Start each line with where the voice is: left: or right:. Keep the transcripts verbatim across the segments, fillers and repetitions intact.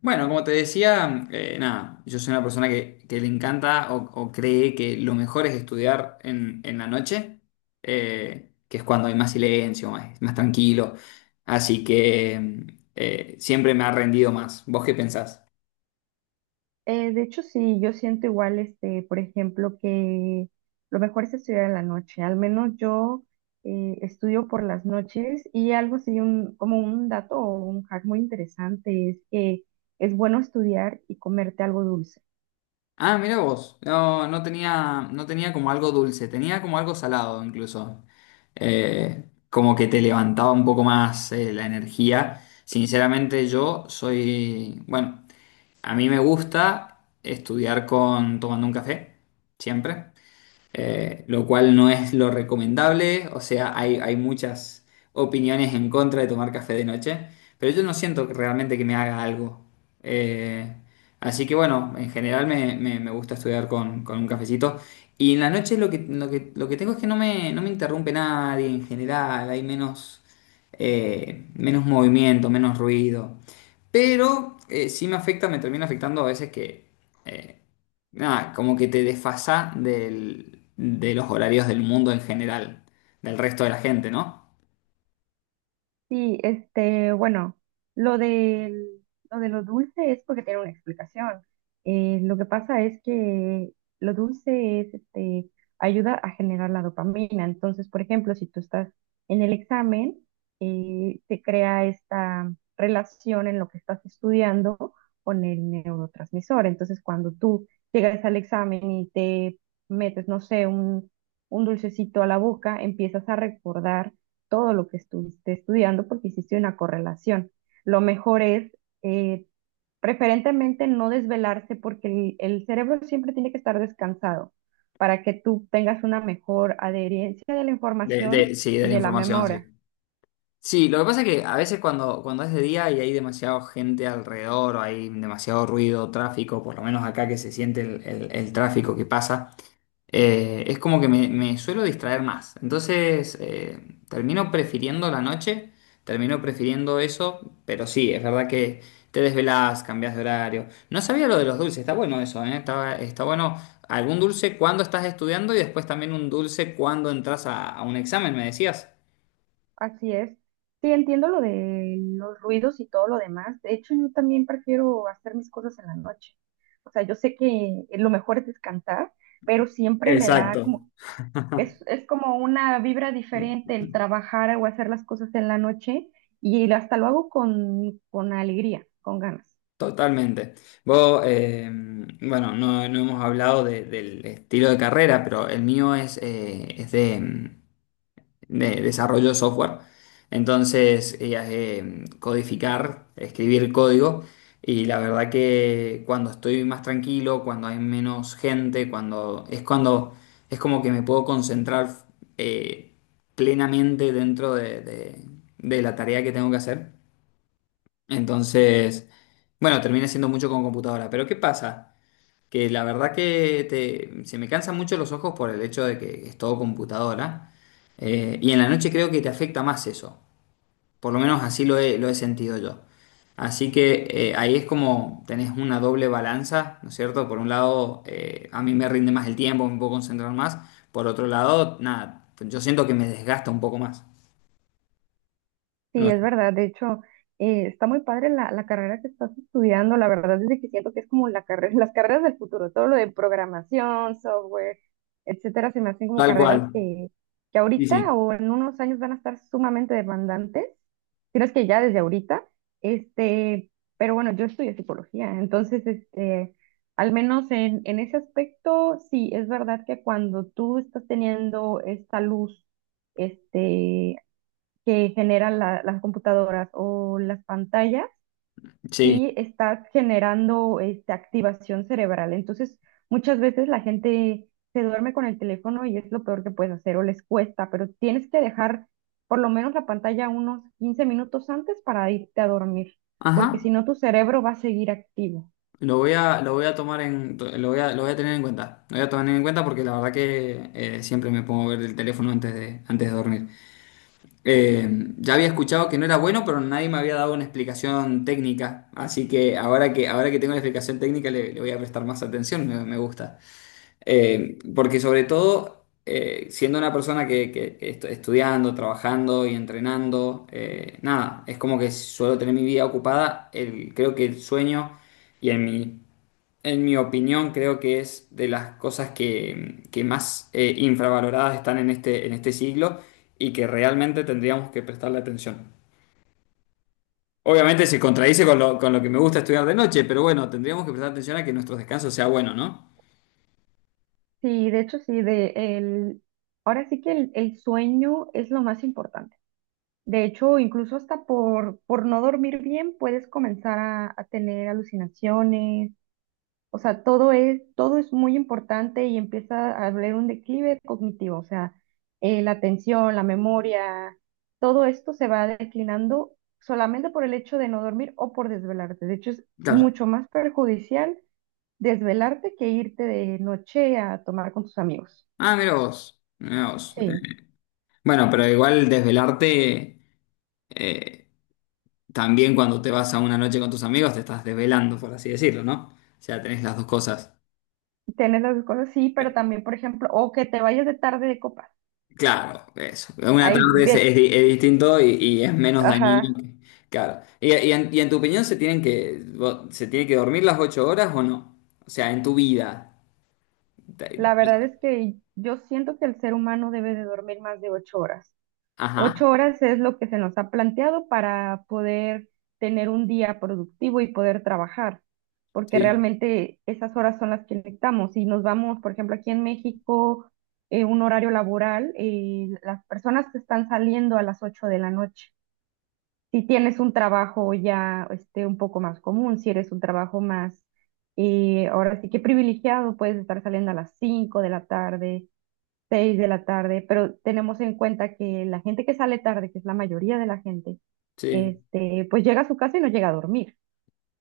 left: Bueno, como te decía, eh, nada, yo soy una persona que, que le encanta o, o cree que lo mejor es estudiar en, en la noche, eh, que es cuando hay más silencio, más, más tranquilo. Así que eh, siempre me ha rendido más. ¿Vos qué pensás?
right: Eh, de hecho, sí, yo siento igual, este, por ejemplo, que lo mejor es estudiar en la noche. Al menos yo eh, estudio por las noches y algo así, un, como un dato o un hack muy interesante es que es bueno estudiar y comerte algo dulce.
left: Ah, mira vos. No, no tenía, no tenía como algo dulce, tenía como algo salado incluso. Eh, como que te levantaba un poco más eh, la energía. Sinceramente, yo soy, bueno, a mí me gusta estudiar con tomando un café, siempre eh, lo cual no es lo recomendable, o sea, hay, hay muchas opiniones en contra de tomar café de noche, pero yo no siento que realmente que me haga algo. Eh, Así que bueno, en general me, me- me gusta estudiar con, con un cafecito. Y en la noche lo que, lo que, lo que tengo es que no me, no me interrumpe nadie en general, hay menos, eh, menos movimiento, menos ruido. Pero eh, sí me afecta, me termina afectando a veces que eh, nada, como que te desfasa del- de los horarios del mundo en general, del resto de la gente, ¿no?
right: Sí, este, bueno, lo del, lo de lo dulce es porque tiene una explicación. Eh, lo que pasa es que lo dulce es, este, ayuda a generar la dopamina. Entonces, por ejemplo, si tú estás en el examen, eh, se crea esta relación en lo que estás estudiando con el neurotransmisor. Entonces, cuando tú llegas al examen y te metes, no sé, un, un dulcecito a la boca, empiezas a recordar todo lo que estuviste estudiando porque hiciste una correlación. Lo mejor es eh, preferentemente no desvelarse porque el, el cerebro siempre tiene que estar descansado para que tú tengas una mejor adherencia de la
left: De,
right: información
left: de- sí, de
right: y
left: la
right: de la
left: información, sí.
right: memoria.
left: Sí, lo que pasa es que a veces cuando, cuando es de día y hay demasiada gente alrededor, o hay demasiado ruido, tráfico, por lo menos acá que se siente el, el- el tráfico que pasa, eh, es como que me, me suelo distraer más. Entonces, eh, termino prefiriendo la noche, termino prefiriendo eso, pero sí, es verdad que te desvelás, cambias de horario. No sabía lo de los dulces, está bueno eso, ¿eh? Está, está bueno algún dulce cuando estás estudiando y después también un dulce cuando entras a, a un examen, me decías.
right: Así es. Sí, entiendo lo de los ruidos y todo lo demás. De hecho, yo también prefiero hacer mis cosas en la noche. O sea, yo sé que lo mejor es descansar, pero siempre me da
left: Exacto.
right: como. Es, es como una vibra diferente el trabajar o hacer las cosas en la noche y hasta lo hago con, con alegría, con ganas.
left: Totalmente. Vos, eh, bueno, no, no hemos hablado de- del estilo de carrera, pero el mío es, eh, es de, de desarrollo de software. Entonces, eh, eh, codificar, escribir código. Y la verdad que cuando estoy más tranquilo, cuando hay menos gente, cuando es cuando es como que me puedo concentrar eh, plenamente dentro de, de- de la tarea que tengo que hacer. Entonces, bueno, termina siendo mucho con computadora. Pero ¿qué pasa? Que la verdad que te- se me cansan mucho los ojos por el hecho de que es todo computadora. Eh, y en la noche creo que te afecta más eso. Por lo menos así lo he, lo he sentido yo. Así que eh, ahí es como tenés una doble balanza, ¿no es cierto? Por un lado, eh, a mí me rinde más el tiempo, me puedo concentrar más. Por otro lado, nada, yo siento que me desgasta un poco más.
right: Sí,
left: No,
right: es verdad. De hecho, eh, está muy padre la, la carrera que estás estudiando. La verdad es de que siento que es como la carrera, las carreras del futuro. Todo lo de programación, software, etcétera, se me hacen como
left: tal cual.
right: carreras que, que
left: Sí,
right: ahorita
left: sí.
right: o en unos años van a estar sumamente demandantes. Si no es que ya desde ahorita. Este, pero bueno, yo estudio psicología. Entonces, este, al menos en, en ese aspecto, sí, es verdad que cuando tú estás teniendo esta luz, este, que generan la- las computadoras o las pantallas,
left: Sí.
right: sí estás generando este, activación cerebral. Entonces, muchas veces la gente se duerme con el teléfono y es lo peor que puedes hacer o les cuesta, pero tienes que dejar por lo menos la pantalla unos quince minutos antes para irte a dormir, porque si
left: Ajá.
right: no tu cerebro va a seguir activo.
left: Lo voy a, lo voy a tomar en, lo voy a, lo voy a tener en cuenta. Lo voy a tomar en cuenta porque la verdad que eh, siempre me pongo a ver el teléfono antes de, antes de dormir. Eh, ya había escuchado que no era bueno, pero nadie me había dado una explicación técnica. Así que ahora que, ahora que tengo la explicación técnica le, le voy a prestar más atención, me, me gusta. Eh, porque sobre todo, eh, siendo una persona que, que- que estoy estudiando, trabajando y entrenando, eh, nada, es como que suelo tener mi vida ocupada. El- creo que el sueño y en mi en mi opinión, creo que es de las cosas que, que más eh, infravaloradas están en este, en este siglo y que realmente tendríamos que prestarle atención. Obviamente se contradice con lo, con lo que me gusta estudiar de noche, pero bueno, tendríamos que prestar atención a que nuestro descanso sea bueno, ¿no?
right: Sí, de hecho, sí, de el, ahora sí que el el sueño es lo más importante. De hecho, incluso hasta por, por no dormir bien puedes comenzar a, a tener alucinaciones. O sea, todo es, todo es muy importante y empieza a haber un declive cognitivo. O sea, eh, la atención, la memoria, todo esto se va declinando solamente por el hecho de no dormir o por desvelarte. De hecho, es
left: Claro.
right: mucho más perjudicial desvelarte que irte de noche a tomar con tus amigos.
left: Ah, mira vos, mira vos.
right: Sí,
left: Eh, Bueno, pero igual desvelarte, eh, también cuando te vas a una noche con tus amigos, te estás desvelando, por así decirlo, ¿no? O sea, tenés las dos cosas.
right: tienes las dos cosas, sí, pero también, por ejemplo, o que te vayas de tarde de copas.
left: Claro, eso. Una
right: Ahí
left: tarde es, es di- es distinto y, y es menos dañino.
right: Ajá,
left: que- Claro. Y, y en, y en tu opinión, se tienen que vo- se tiene que dormir las ocho horas o no? O sea, en tu vida.
right: la
left: Te-
right: verdad es que yo siento que el ser humano debe de dormir más de ocho horas.
left: Ajá,
right: Ocho horas es lo que se nos ha planteado para poder tener un día productivo y poder trabajar, porque
left: sí,
right: realmente esas horas son las que necesitamos. Si nos vamos, por ejemplo, aquí en México, eh, un horario laboral, eh, las personas que están saliendo a las ocho de la noche. Si tienes un trabajo ya este, un poco más común, si eres un trabajo más, eh, ahora sí que privilegiado, puedes estar saliendo a las cinco de la tarde, seis de la tarde, pero tenemos en cuenta que la gente que sale tarde, que es la mayoría de la gente,
left: sí.
right: este, pues llega a su casa y no llega a dormir.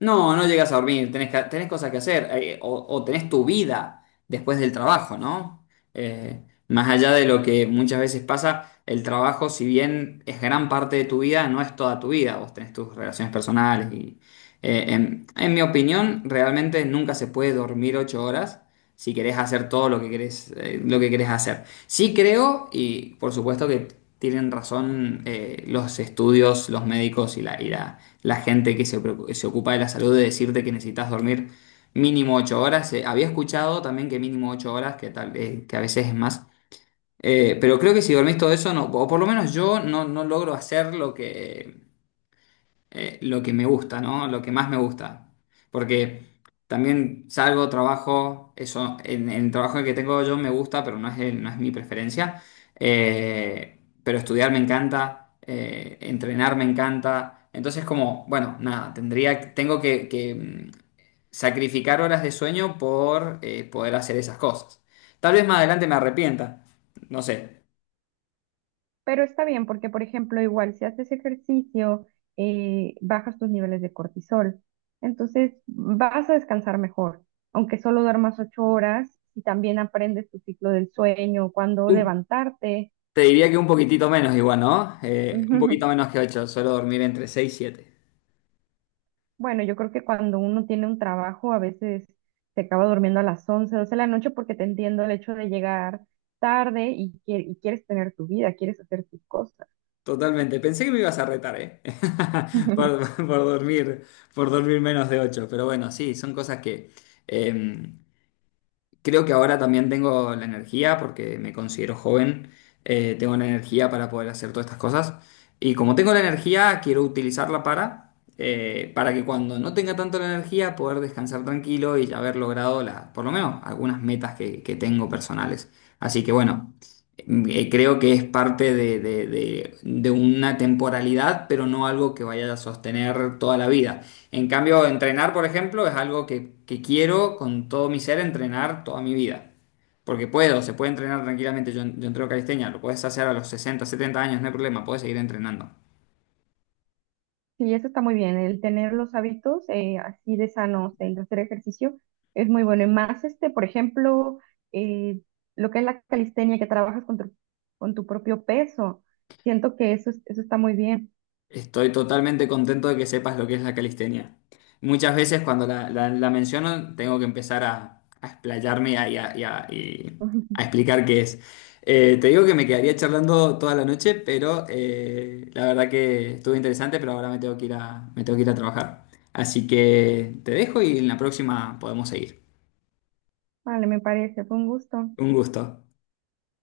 left: No, no llegas a dormir, tenés, ca- tenés cosas que hacer, eh, o, o tenés tu vida después del trabajo, ¿no? Eh, Más allá de lo que muchas veces pasa, el trabajo, si bien es gran parte de tu vida, no es toda tu vida, vos tenés tus relaciones personales y, eh, en, en mi opinión, realmente nunca se puede dormir ocho horas si querés hacer todo lo que querés, eh, lo que querés hacer. Sí creo, y por supuesto que tienen razón eh, los estudios, los médicos y la, y la, la gente que se, preocu- se ocupa de la salud de decirte que necesitas dormir mínimo ocho horas. Eh, había escuchado también que mínimo ocho horas, que, tal, eh, que a veces es más. Eh, pero creo que si dormís todo eso, no, o por lo menos yo no, no logro hacer lo que, eh, lo que me gusta, ¿no? Lo que más me gusta. Porque también salgo, trabajo, eso, en, en el trabajo que tengo yo me gusta, pero no es, el- no es mi preferencia. Eh, pero estudiar me encanta, eh, entrenar me encanta. Entonces, como, bueno, nada, tendría, tengo que, que, mm, sacrificar horas de sueño por eh, poder hacer esas cosas. Tal vez más adelante me arrepienta, no sé.
right: Pero está bien porque, por ejemplo, igual si haces ejercicio, eh, bajas tus niveles de cortisol. Entonces vas a descansar mejor. Aunque solo duermas ocho horas y también aprendes tu ciclo del sueño, cuándo levantarte.
left: Te diría que un poquitito menos igual, ¿no? Eh, un poquito menos que ocho. Suelo dormir entre seis y siete.
right: Bueno, yo creo que cuando uno tiene un trabajo a veces se acaba durmiendo a las once doce de la noche porque te entiendo el hecho de llegar tarde y, quie- y quieres tener tu vida, quieres hacer tus cosas.
left: Totalmente. Pensé que me ibas a retar, ¿eh? Por, por dormir, por dormir menos de ocho. Pero bueno, sí, son cosas que, eh, Creo que ahora también tengo la energía, porque me considero joven, eh, tengo la energía para poder hacer todas estas cosas. Y como tengo la energía, quiero utilizarla para, eh, para que cuando no tenga tanto la energía, poder descansar tranquilo y ya haber logrado la, por lo menos algunas metas que, que tengo personales. Así que bueno, eh, creo que es parte de, de de- de una temporalidad, pero no algo que vaya a sostener toda la vida. En cambio, entrenar, por ejemplo, es algo que, que quiero con todo mi ser entrenar toda mi vida. Porque puedo, se puede entrenar tranquilamente. Yo, yo entreno calistenia, lo puedes hacer a los sesenta, setenta años, no hay problema, puedes seguir entrenando.
right: Sí, eso está muy bien. El tener los hábitos eh, así de sanos, el hacer ejercicio, es muy bueno. Y más, este, por ejemplo, eh, lo que es la calistenia, que trabajas con tu, con tu, propio peso. Siento que eso, es- eso está muy bien.
left: Estoy totalmente contento de que sepas lo que es la calistenia. Muchas veces cuando la, la- la menciono tengo que empezar a, a explayarme y a, y a- y a- y a explicar qué es. Eh, te digo que me quedaría charlando toda la noche, pero eh, la verdad que estuvo interesante, pero ahora me tengo que ir a, me tengo que ir a trabajar. Así que te dejo y en la próxima podemos seguir.
right: Vale, me parece. Fue un gusto.
left: Un gusto.